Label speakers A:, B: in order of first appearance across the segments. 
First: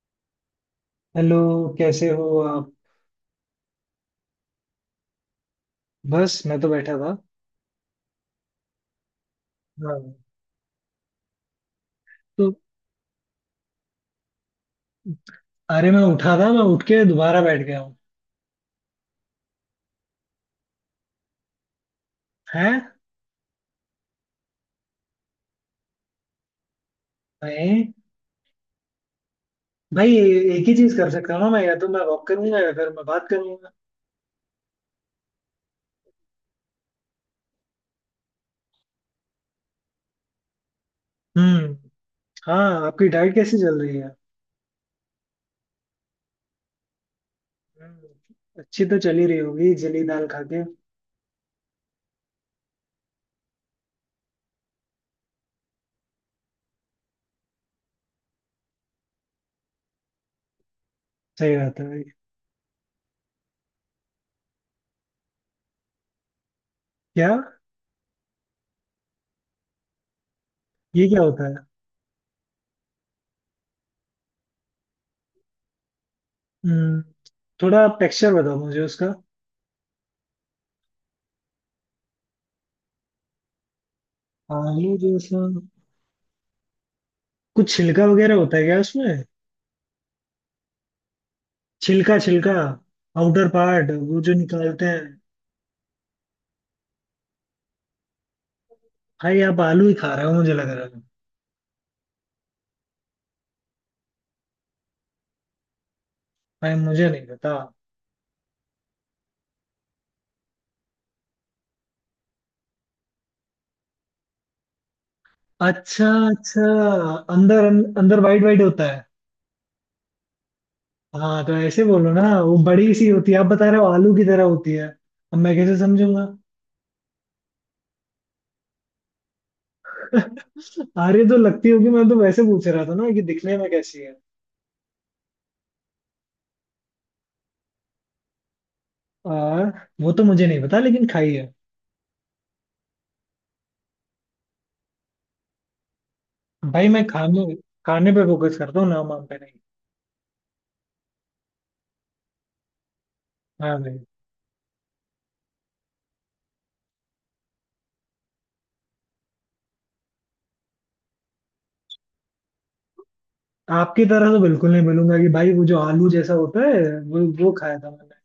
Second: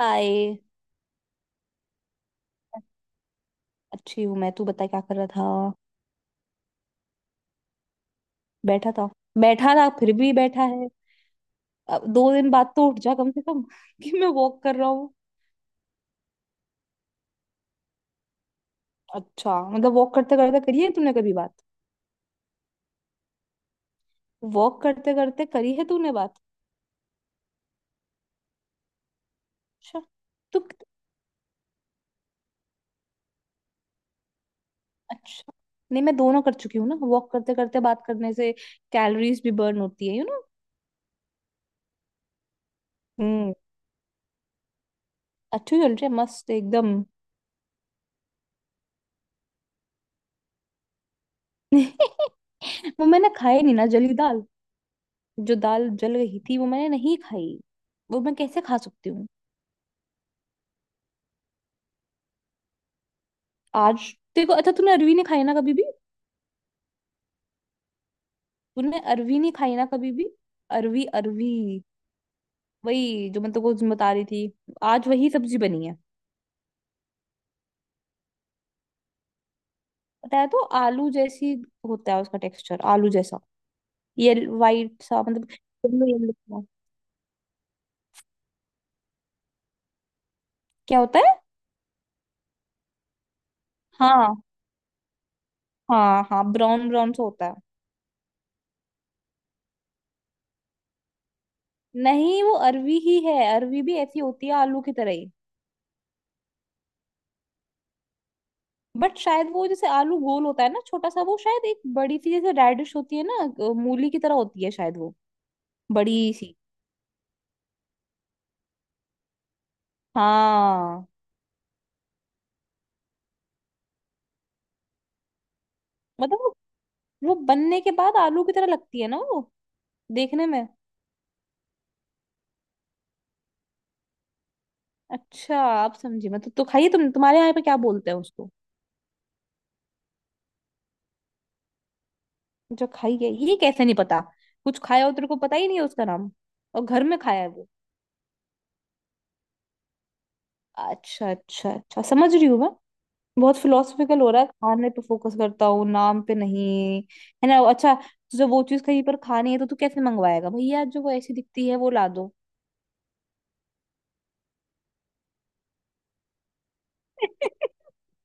A: हाय।
B: Hello. कैसे हो आप?
A: अच्छी हूँ मैं। तू बता क्या कर रहा था।
B: बस मैं तो बैठा था।
A: बैठा था। बैठा था फिर
B: हाँ।
A: भी बैठा है। अब दो दिन
B: तो।
A: बाद तो उठ जा कम से कम कि मैं वॉक कर रहा हूँ।
B: अरे मैं उठा था, मैं उठ के दोबारा बैठ गया हूँ।
A: अच्छा मतलब वॉक करते करते करी है तूने कभी बात?
B: हैं?
A: वॉक करते करते करी है तूने बात?
B: भाई,
A: अच्छा।
B: भाई,
A: तू।
B: एक ही चीज कर सकता हूँ ना मैं, या तो मैं वॉक करूंगा या फिर मैं बात करूंगा।
A: अच्छा नहीं, मैं दोनों कर चुकी हूँ ना, वॉक करते करते बात करने से कैलोरीज भी बर्न होती है यू नो।
B: हम्म। हाँ, आपकी डाइट
A: हम्म।
B: कैसी चल रही है?
A: अच्छी चल रही है, मस्त एकदम।
B: हम्म, अच्छी तो चली रही होगी जली दाल खा के।
A: वो मैंने खाई नहीं ना जली दाल। जो दाल जल रही थी वो मैंने नहीं खाई। वो मैं कैसे खा सकती हूँ।
B: सही बात है भाई।
A: आज तेरे को, अच्छा तूने अरवी नहीं खाई ना कभी भी?
B: क्या?
A: तूने अरवी नहीं खाई ना कभी भी? अरवी
B: ये क्या होता
A: अरवी।
B: है?
A: वही जो मैं तेरे को बता रही थी। आज वही सब्जी बनी है।
B: हम्म। थोड़ा टेक्सचर बताओ मुझे उसका।
A: पता है तो आलू जैसी होता है उसका टेक्सचर, आलू जैसा। ये
B: आलू
A: वाइट सा
B: जैसा?
A: मतलब येलो येलो सा।
B: कुछ छिलका वगैरह होता है क्या उसमें?
A: क्या होता है?
B: छिलका छिलका, आउटर पार्ट वो जो
A: हाँ।
B: निकालते हैं।
A: हाँ हाँ, ब्राउन ब्राउन सा होता है।
B: भाई आप आलू ही खा रहे हो मुझे लग रहा है।
A: नहीं वो अरवी ही है, अरवी भी ऐसी होती है आलू की तरह ही।
B: भाई मुझे नहीं पता।
A: बट शायद वो जैसे आलू गोल होता है ना छोटा सा, वो शायद एक बड़ी सी जैसे रेडिश होती है ना। मूली की तरह होती है शायद वो।
B: अच्छा
A: बड़ी सी।
B: अच्छा। अंदर अंदर वाइट वाइट होता है।
A: हाँ।
B: हाँ तो ऐसे बोलो ना, वो बड़ी सी होती है आप बता रहे हो आलू की तरह होती है, अब मैं कैसे समझूंगा?
A: मतलब वो बनने के बाद आलू की तरह लगती है ना वो, देखने में।
B: अरे तो लगती होगी, मैं तो वैसे पूछ रहा था ना कि दिखने में कैसी है।
A: अच्छा आप समझी मतलब। तो खाइए। तुम्हारे यहाँ पे क्या बोलते हैं उसको?
B: आ, वो तो मुझे नहीं पता लेकिन खाई है।
A: जो खाई है ये कैसे नहीं पता? कुछ खाया हो तेरे को पता ही नहीं है उसका नाम। और
B: भाई, मैं
A: घर में खाया
B: खाने
A: है वो।
B: खाने पे फोकस करता हूँ नाम वाम पे नहीं।
A: अच्छा अच्छा अच्छा, समझ रही हूँ मैं। बहुत
B: हाँ,
A: फिलोसफिकल हो रहा है, खाने पे फोकस करता हूँ नाम पे नहीं। है ना। अच्छा, तुझे वो चीज कहीं पर खानी है तो तू कैसे मंगवाएगा? भैया जो वो ऐसी दिखती है वो ला दो।
B: आपकी तरह तो बिल्कुल नहीं मिलूंगा कि भाई वो जो आलू जैसा होता है वो वो खाया था मैंने।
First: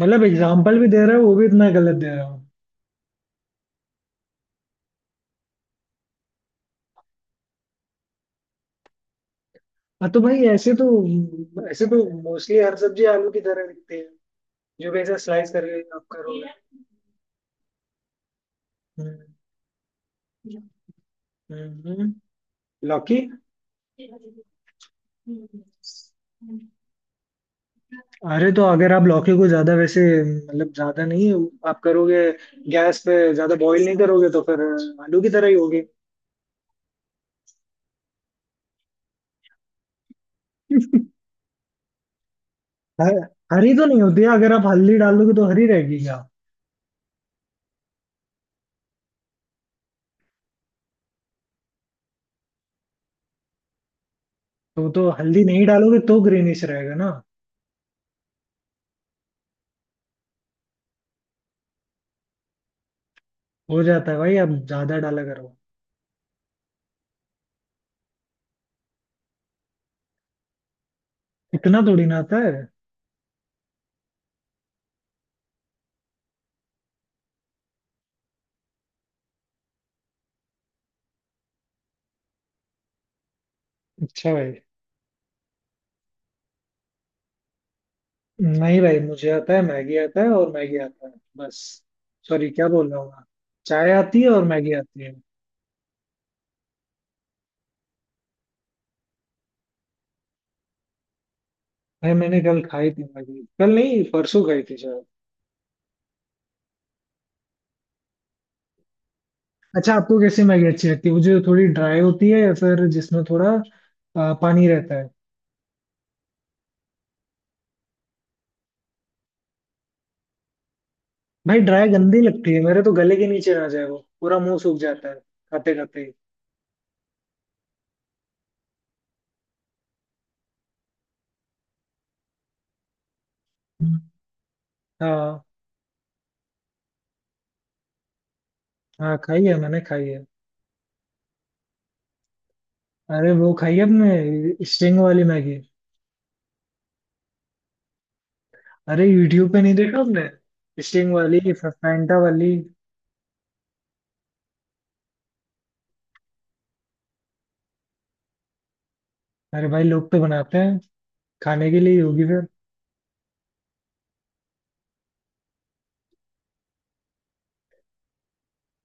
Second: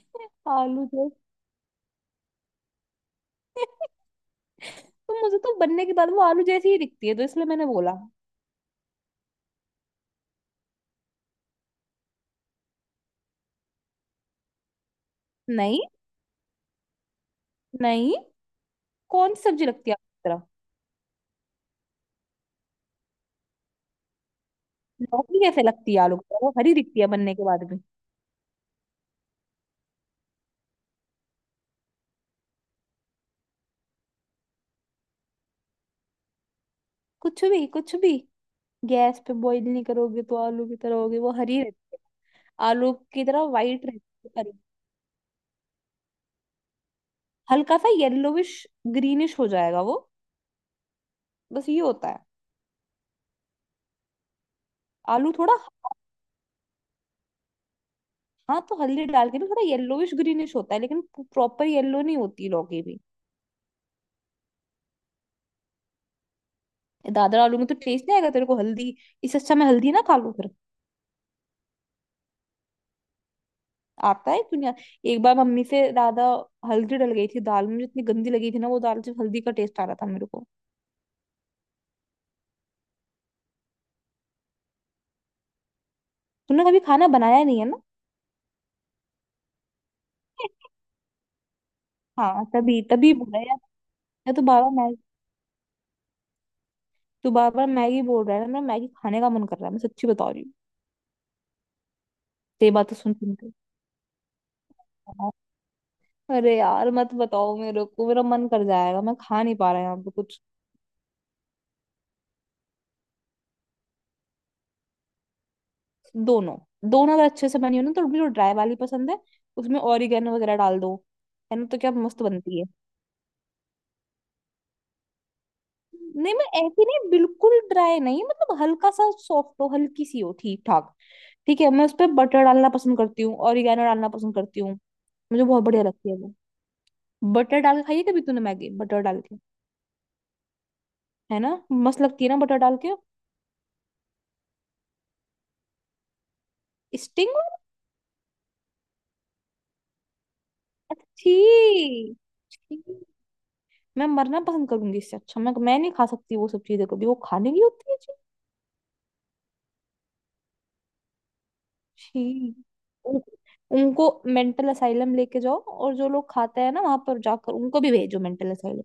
B: मतलब एग्जाम्पल
A: आलू
B: भी दे रहे
A: जैसी।
B: हो वो भी इतना गलत दे रहे हो।
A: तो मुझे तो बनने के बाद वो आलू जैसी ही दिखती है, तो इसलिए मैंने बोला।
B: हाँ तो भाई ऐसे तो मोस्टली हर सब्जी आलू की तरह दिखती है, जो कैसे स्लाइस
A: नहीं।
B: करके आप करोगे?
A: नहीं।
B: हम्म,
A: कौन सी सब्जी लगती है आलू की तरह?
B: हम्म। लौकी।
A: लौकी कैसे लगती है आलू की तरह, वो हरी दिखती है बनने के बाद भी।
B: अरे तो अगर आप लौकी को ज्यादा, वैसे मतलब ज्यादा नहीं, आप करोगे, गैस पे ज्यादा बॉईल नहीं करोगे तो फिर आलू की तरह ही होगी।
A: कुछ भी कुछ भी। गैस पे बॉईल नहीं करोगे तो आलू की तरह होगी? वो हरी रहती है आलू
B: ह-
A: की तरह
B: हरी तो
A: वाइट
B: नहीं होती है,
A: रहती है।
B: अगर आप हल्दी डालोगे तो हरी रहेगी क्या?
A: हल्का सा येलोविश ग्रीनिश हो जाएगा वो। बस ये होता है।
B: तो
A: आलू
B: हल्दी
A: थोड़ा।
B: नहीं डालोगे तो ग्रीनिश रहेगा ना?
A: हाँ तो हल्दी डाल के भी थोड़ा येलोविश ग्रीनिश होता है, लेकिन प्रॉपर येलो नहीं होती लौकी भी।
B: हो जाता है भाई, आप ज्यादा डाला करो।
A: दादर आलू में तो टेस्ट नहीं आएगा तेरे को हल्दी। इससे अच्छा मैं हल्दी ना खा लूं फिर।
B: इतना थोड़ी ना आता है।
A: आता है, क्यों नहीं आता? एक बार मम्मी से दादा हल्दी डल गई थी दाल में, जितनी गंदी लगी थी ना, वो दाल से हल्दी का टेस्ट आ रहा था मेरे को।
B: अच्छा भाई।
A: तूने कभी खाना बनाया नहीं है ना।
B: नहीं भाई मुझे आता है, मैगी आता है और मैगी आता है बस।
A: हाँ
B: सॉरी, क्या
A: तभी
B: बोल रहा हूँ
A: तभी
B: मैं?
A: बोल रहा है यार।
B: चाय आती है
A: मैं तो
B: और
A: बार बार
B: मैगी आती
A: मैगी।
B: है।
A: तू बार बार मैगी बोल रहा है ना, मेरा मैगी खाने का मन कर रहा है, मैं सच्ची बता रही हूँ।
B: भाई मैंने कल
A: तेरी बात
B: खाई
A: तो
B: थी
A: सुन सुन
B: मैगी, कल नहीं परसों खाई थी शायद।
A: के अरे यार मत बताओ मेरे को, मेरा मन कर जाएगा, मैं खा नहीं पा रहा
B: अच्छा,
A: यहाँ पे
B: आपको
A: कुछ।
B: कैसी मैगी अच्छी लगती है? वो जो थोड़ी ड्राई होती है या फिर जिसमें थोड़ा पानी रहता है?
A: दोनों। दोनों अगर अच्छे से बनी हो ना, तो मुझे जो ड्राई वाली पसंद है उसमें ऑरिगेनो वगैरह डाल दो। है
B: भाई
A: ना तो
B: ड्राई
A: क्या
B: गंदी
A: मस्त
B: लगती
A: बनती
B: है,
A: है।
B: मेरे तो गले के नीचे ना जाए, वो पूरा मुंह सूख जाता है खाते खाते ही।
A: नहीं मैं ऐसी नहीं, बिल्कुल ड्राई नहीं मतलब, हल्का सा सॉफ्ट हो, हल्की सी हो, ठीक ठाक ठीक है। मैं उस पर बटर डालना पसंद करती हूँ, ऑरिगेनो
B: हम्म।
A: डालना पसंद करती हूँ। मुझे
B: हाँ।
A: बहुत बढ़िया लगती है वो। बटर डाल के खाइए कभी। तूने मैगी बटर
B: हाँ,
A: डाल के?
B: खाई है, मैंने खाई है।
A: है ना, मस्त लगती है ना बटर डाल के।
B: अरे वो खाई आपने स्टिंग वाली मैगी?
A: स्टिंग।
B: अरे यूट्यूब पे नहीं देखा आपने, स्टिंग
A: अच्छी।
B: वाली फैंटा वाली।
A: मैं मरना पसंद करूंगी इससे अच्छा। मैं नहीं खा सकती वो सब चीजें। कभी वो खाने की होती है जी।
B: अरे भाई लोग तो बनाते हैं, खाने के लिए ही
A: छी।
B: होगी फिर।
A: उन, उनको मेंटल असाइलम लेके जाओ, और जो लोग खाते हैं ना वहां पर जाकर उनको भी भेजो मेंटल असाइलम।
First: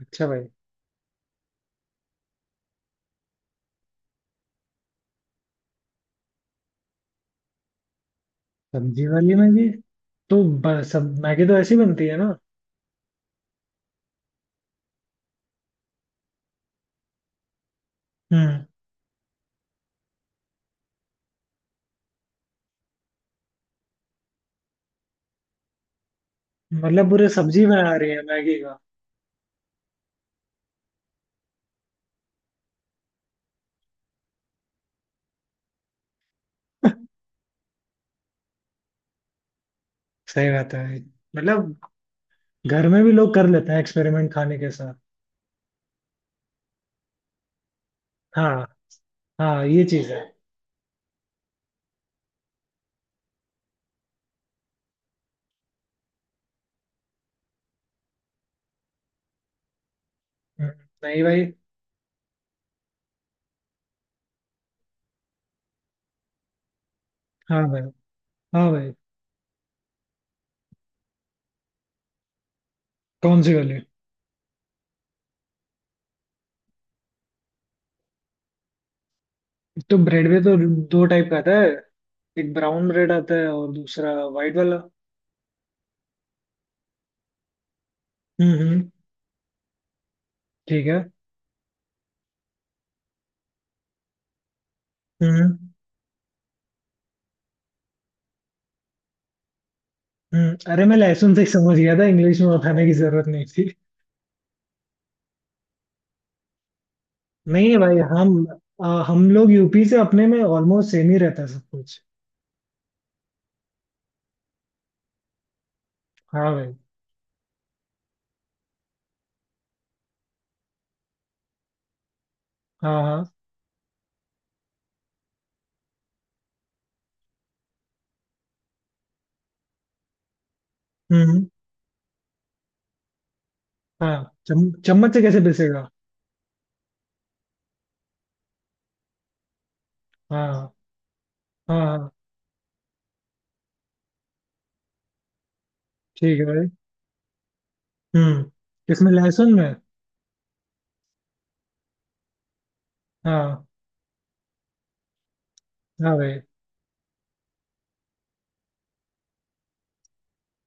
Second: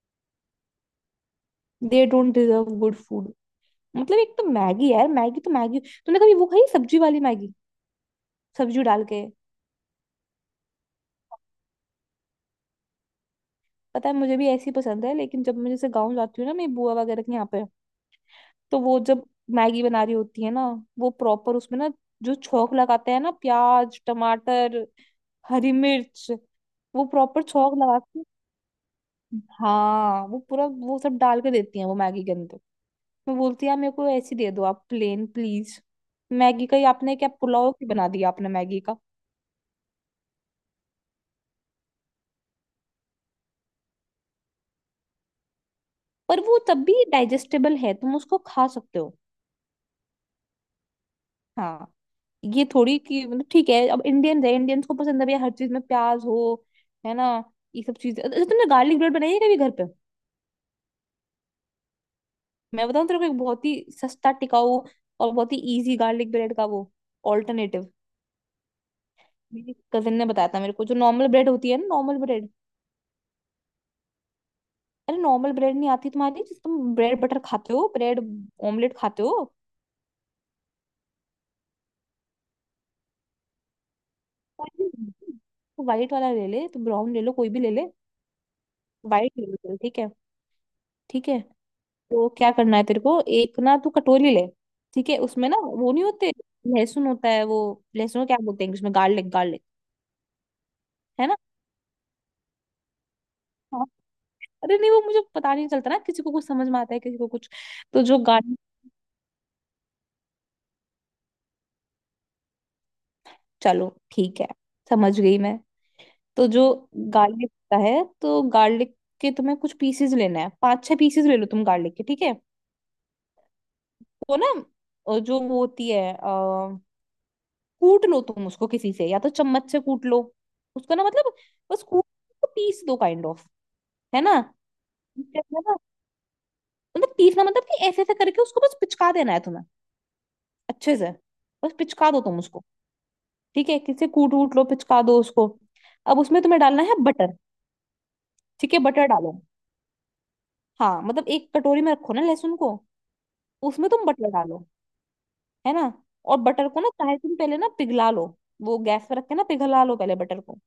B: अच्छा भाई।
A: They don't deserve good food. मतलब एक तो मैगी यार, मैगी तो मैगी। तूने कभी वो खाई सब्जी वाली मैगी, सब्जी डाल
B: सब्जी
A: के?
B: वाली मैगी? तो सब मैगी तो ऐसी बनती है ना?
A: पता है मुझे भी ऐसी पसंद है, लेकिन जब मैं जैसे गाँव जाती हूँ ना, मेरी बुआ वगैरह के यहाँ पे,
B: हम्म।
A: तो वो जब मैगी बना रही होती है ना, वो प्रॉपर उसमें ना जो छौंक लगाते हैं ना, प्याज टमाटर हरी मिर्च, वो
B: मतलब पूरे
A: प्रॉपर
B: सब्जी
A: छौंक
B: बना
A: लगा
B: रही है
A: के।
B: मैगी का?
A: हाँ वो पूरा वो सब डाल के देती हैं वो मैगी के अंदर। मैं बोलती यार मेरे को ऐसी दे दो आप प्लेन प्लीज। मैगी का ही आपने क्या पुलाव की बना दिया आपने मैगी का।
B: सही बात है भाई। मतलब, घर में भी लोग कर लेते हैं एक्सपेरिमेंट खाने के साथ।
A: पर वो तब भी डाइजेस्टेबल है, तुम उसको
B: हाँ।
A: खा सकते हो।
B: हाँ ये चीज है।
A: हाँ। ये थोड़ी कि मतलब, ठीक है अब इंडियन है, इंडियंस को पसंद है भैया हर चीज में प्याज हो। है ना। ये सब चीजें। अच्छा तुमने गार्लिक ब्रेड बनाई है कभी घर पे?
B: हम्म, नहीं भाई।
A: मैं बताऊं तेरे को एक बहुत ही सस्ता, टिकाऊ और बहुत ही इजी गार्लिक ब्रेड का वो
B: हाँ भाई।
A: ऑल्टरनेटिव।
B: हाँ भाई।
A: मेरी कजिन ने बताया था मेरे को। जो नॉर्मल ब्रेड होती है ना, नॉर्मल ब्रेड।
B: कौन सी वाली?
A: अरे नॉर्मल ब्रेड नहीं आती तुम्हारी, जिस तुम ब्रेड बटर खाते हो, ब्रेड ऑमलेट खाते हो।
B: तो ब्रेड में तो दो टाइप का आता है, एक ब्राउन ब्रेड आता है और दूसरा वाइट वाला।
A: तो वाइट वाला ले ले, तो ब्राउन ले लो, कोई भी ले ले।
B: हम्म।
A: वाइट ले लो चल, ठीक है।
B: ठीक है।
A: ठीक है। तो क्या करना है तेरे को, एक ना तू कटोरी ले। ठीक है, उसमें
B: हम्म
A: ना वो नहीं होते, लहसुन होता है वो। लहसुन को क्या बोलते हैं इंग्लिश में? Garlic, garlic.
B: अरे मैं
A: है
B: लहसुन
A: ना।
B: से ही समझ गया था, इंग्लिश में बताने की जरूरत नहीं थी।
A: हाँ। अरे नहीं वो मुझे पता नहीं चलता ना, किसी को कुछ समझ में आता है किसी को कुछ।
B: नहीं है भाई।
A: तो जो गार्लिक।
B: हम लोग यूपी से, अपने में ऑलमोस्ट सेम ही रहता है सब कुछ।
A: चलो ठीक है, समझ गई मैं। तो
B: हाँ
A: जो
B: भाई।
A: गार्लिक होता है, तो गार्लिक के तुम्हें कुछ पीसेस लेना है, पाँच छह पीसेस ले लो तुम गार्लिक के, ठीक है।
B: हाँ हाँ।
A: वो ना, जो वो होती है कूट लो तुम उसको किसी से, या तो चम्मच से कूट लो उसको ना, मतलब
B: हम्म।
A: बस कूट उसको, पीस दो काइंड ऑफ।
B: हाँ,
A: है ना।
B: चम्मच से
A: इससे
B: कैसे
A: अच्छा ना,
B: पिसेगा?
A: मतलब पीसना मतलब कि ऐसे ऐसे करके उसको बस पिचका देना है तुम्हें,
B: हाँ।
A: अच्छे से। बस
B: हाँ हाँ।
A: पिचका दो तुम उसको। ठीक है, किसी से कूट वूट लो, पिचका दो उसको। अब
B: ठीक
A: उसमें
B: है
A: तुम्हें
B: भाई।
A: डालना है बटर।
B: हम्म।
A: ठीक है, बटर
B: किसमें?
A: डालो।
B: लहसुन में?
A: हाँ मतलब एक कटोरी में रखो ना लहसुन को,
B: हाँ।
A: उसमें तुम बटर डालो। है ना।
B: हाँ
A: और
B: भाई।
A: बटर को ना, चाहे तुम पहले ना पिघला लो, वो गैस पर रख के ना पिघला लो पहले बटर को।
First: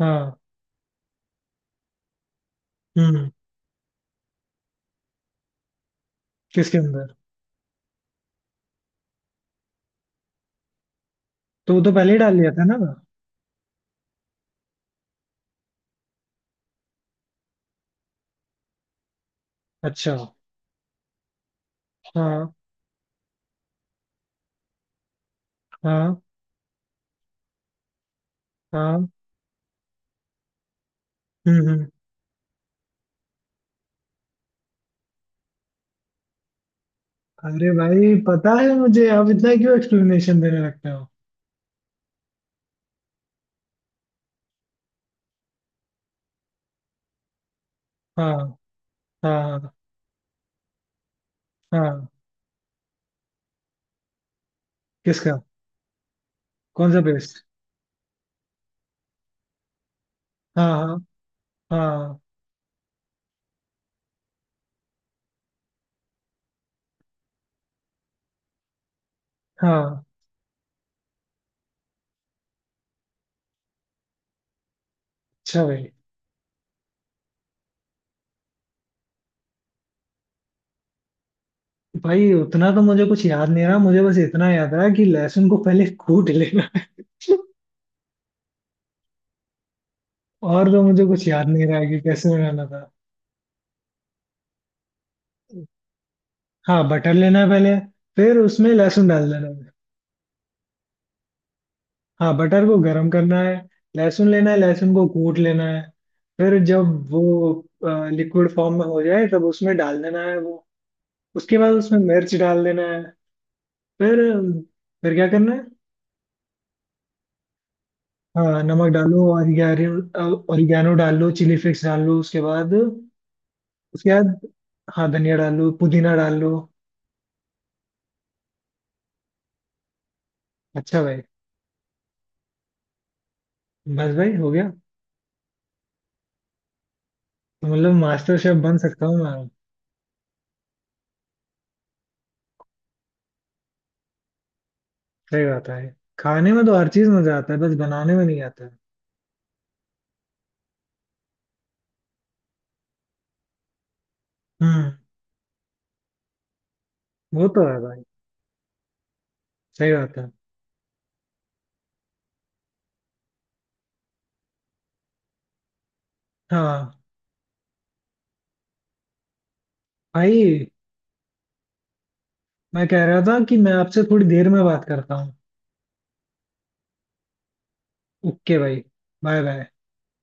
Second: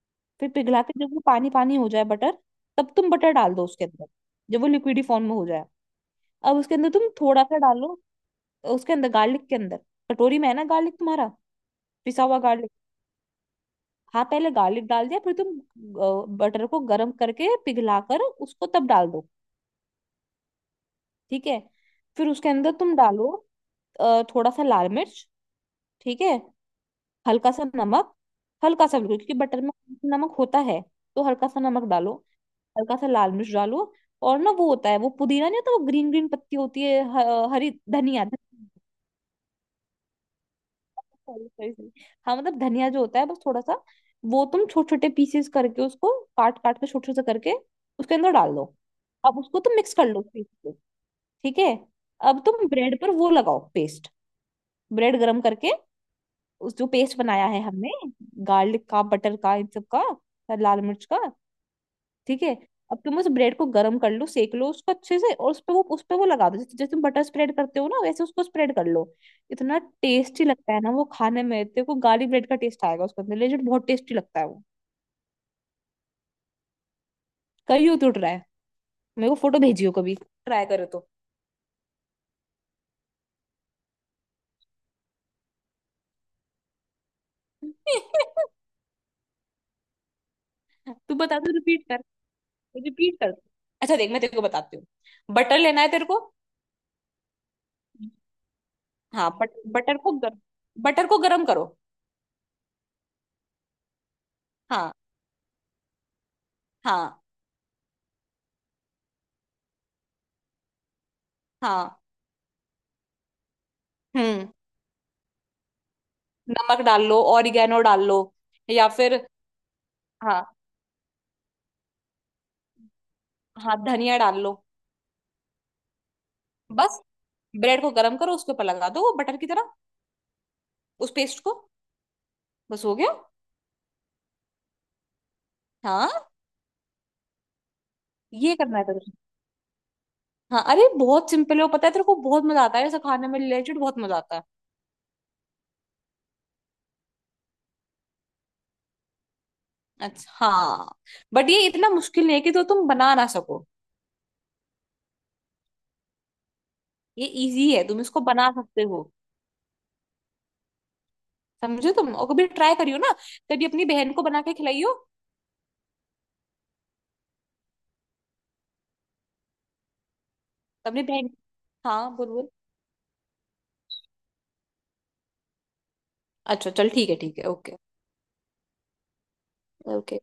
B: हाँ।
A: फिर पिघला के जब वो पानी पानी हो जाए बटर, तब तुम
B: हम्म।
A: बटर डाल दो उसके अंदर। जब वो लिक्विडी फॉर्म में हो जाए, अब उसके
B: किसके
A: अंदर तुम
B: अंदर?
A: थोड़ा सा डालो। उसके अंदर, गार्लिक के अंदर, कटोरी में है ना गार्लिक तुम्हारा,
B: तो वो तो पहले ही
A: पिसा
B: डाल
A: हुआ
B: लिया था
A: गार्लिक।
B: ना?
A: हाँ पहले गार्लिक डाल दिया, फिर तुम बटर को गर्म करके पिघला कर उसको तब डाल दो।
B: अच्छा।
A: ठीक है। फिर उसके
B: हाँ।
A: अंदर तुम डालो थोड़ा सा लाल मिर्च।
B: हाँ।
A: ठीक है। हल्का सा नमक, हल्का सा
B: हाँ।
A: बिल्कुल, क्योंकि बटर में नमक होता है, तो हल्का सा
B: हम्म।
A: नमक डालो। हल्का सा लाल मिर्च डालो। और ना वो होता है वो, पुदीना नहीं होता वो, ग्रीन ग्रीन पत्ती होती है,
B: अरे
A: हरी
B: भाई
A: धनिया।
B: पता है मुझे, आप इतना क्यों एक्सप्लेनेशन देने लगते हो?
A: Sorry, sorry, sorry. हाँ मतलब धनिया जो होता है, बस थोड़ा सा वो तुम छोटे छोटे पीसेस करके उसको, काट काट के छोटे छोटे करके उसके अंदर डाल
B: हाँ।
A: दो। अब उसको
B: हाँ।
A: तुम मिक्स कर लो पीस को। ठीक है।
B: हाँ।
A: अब तुम ब्रेड पर वो लगाओ पेस्ट, ब्रेड
B: किसका?
A: गरम करके। उस जो
B: कौन सा
A: पेस्ट
B: बेस्ट?
A: बनाया है हमने, गार्लिक का, बटर का, इन सब का और
B: हाँ
A: लाल
B: हाँ।
A: मिर्च का।
B: हाँ।
A: ठीक है। अब तुम उस ब्रेड को गर्म कर लो, सेक लो उसको अच्छे से, और उस पे वो, उस पे वो लगा दो, जैसे जैसे तुम बटर स्प्रेड करते हो ना, वैसे उसको स्प्रेड कर लो। इतना
B: हाँ।
A: टेस्टी लगता है ना वो खाने में, तेरे को गार्लिक ब्रेड का टेस्ट आएगा उसके अंदर, लेजिट बहुत टेस्टी लगता है वो।
B: अच्छा भाई।
A: करियो तो ट्राई, मेरे को फोटो भेजियो कभी ट्राई करो तो।
B: भाई उतना तो मुझे कुछ याद नहीं रहा, मुझे बस इतना याद रहा कि लहसुन को पहले कूट लेना है। और तो मुझे
A: तू
B: कुछ
A: बता,
B: याद
A: दो
B: नहीं
A: रिपीट
B: रहा कि
A: कर।
B: कैसे बनाना था।
A: रिपीट कर। अच्छा देख मैं तेरे को बताती हूँ। बटर लेना है तेरे को।
B: हाँ बटर लेना है पहले, फिर उसमें लहसुन डाल
A: हाँ
B: देना।
A: बटर को बटर को गरम करो।
B: हाँ बटर को गरम करना है, लहसुन लेना है,
A: हाँ।
B: लहसुन को कूट लेना है। फिर जब वो
A: हाँ।
B: लिक्विड फॉर्म में हो जाए तब उसमें डाल देना है वो। उसके बाद उसमें
A: हाँ।
B: मिर्च डाल देना है। फिर
A: हम्म।
B: फिर क्या करना है?
A: नमक डाल लो, ऑरिगेनो डाल लो,
B: हाँ
A: या
B: नमक
A: फिर।
B: डालो, ऑरिगेनो,
A: हाँ।
B: ऑरिगेनो डाल लो, चिली फ्लेक्स डाल लो उसके बाद।
A: हाँ
B: उसके
A: धनिया
B: बाद
A: डाल लो।
B: हाँ धनिया डाल लो, पुदीना डाल लो।
A: बस ब्रेड को गरम करो, उसके ऊपर लगा दो वो बटर की तरह,
B: अच्छा
A: उस
B: भाई।
A: पेस्ट को। बस हो गया।
B: बस भाई हो गया।
A: हाँ
B: तो मतलब मास्टर
A: ये
B: शेफ बन
A: करना है
B: सकता
A: तुझे।
B: हूँ मैं?
A: हाँ अरे बहुत सिंपल है वो, पता है तेरे को बहुत मजा आता है ऐसा खाने में रिलेटेड, बहुत मजा आता है।
B: सही बात है। खाने में तो हर चीज मजा आता है, बस बनाने में नहीं आता है।
A: अच्छा हाँ। बट ये इतना मुश्किल नहीं है कि तो तुम बना ना सको,
B: हम्म।
A: ये
B: वो तो
A: इजी
B: है
A: है, तुम
B: भाई।
A: इसको बना सकते हो।
B: सही बात है।
A: समझो तुम और कभी ट्राई करियो ना, कभी अपनी बहन को बना के खिलाइयो।
B: हाँ भाई।
A: अपनी बहन। हाँ बोलो।
B: मैं कह रहा था कि मैं आपसे थोड़ी देर में बात करता हूँ।
A: अच्छा चल ठीक है, ठीक है, ओके।
B: ओके भाई। Bye bye.
A: ओके।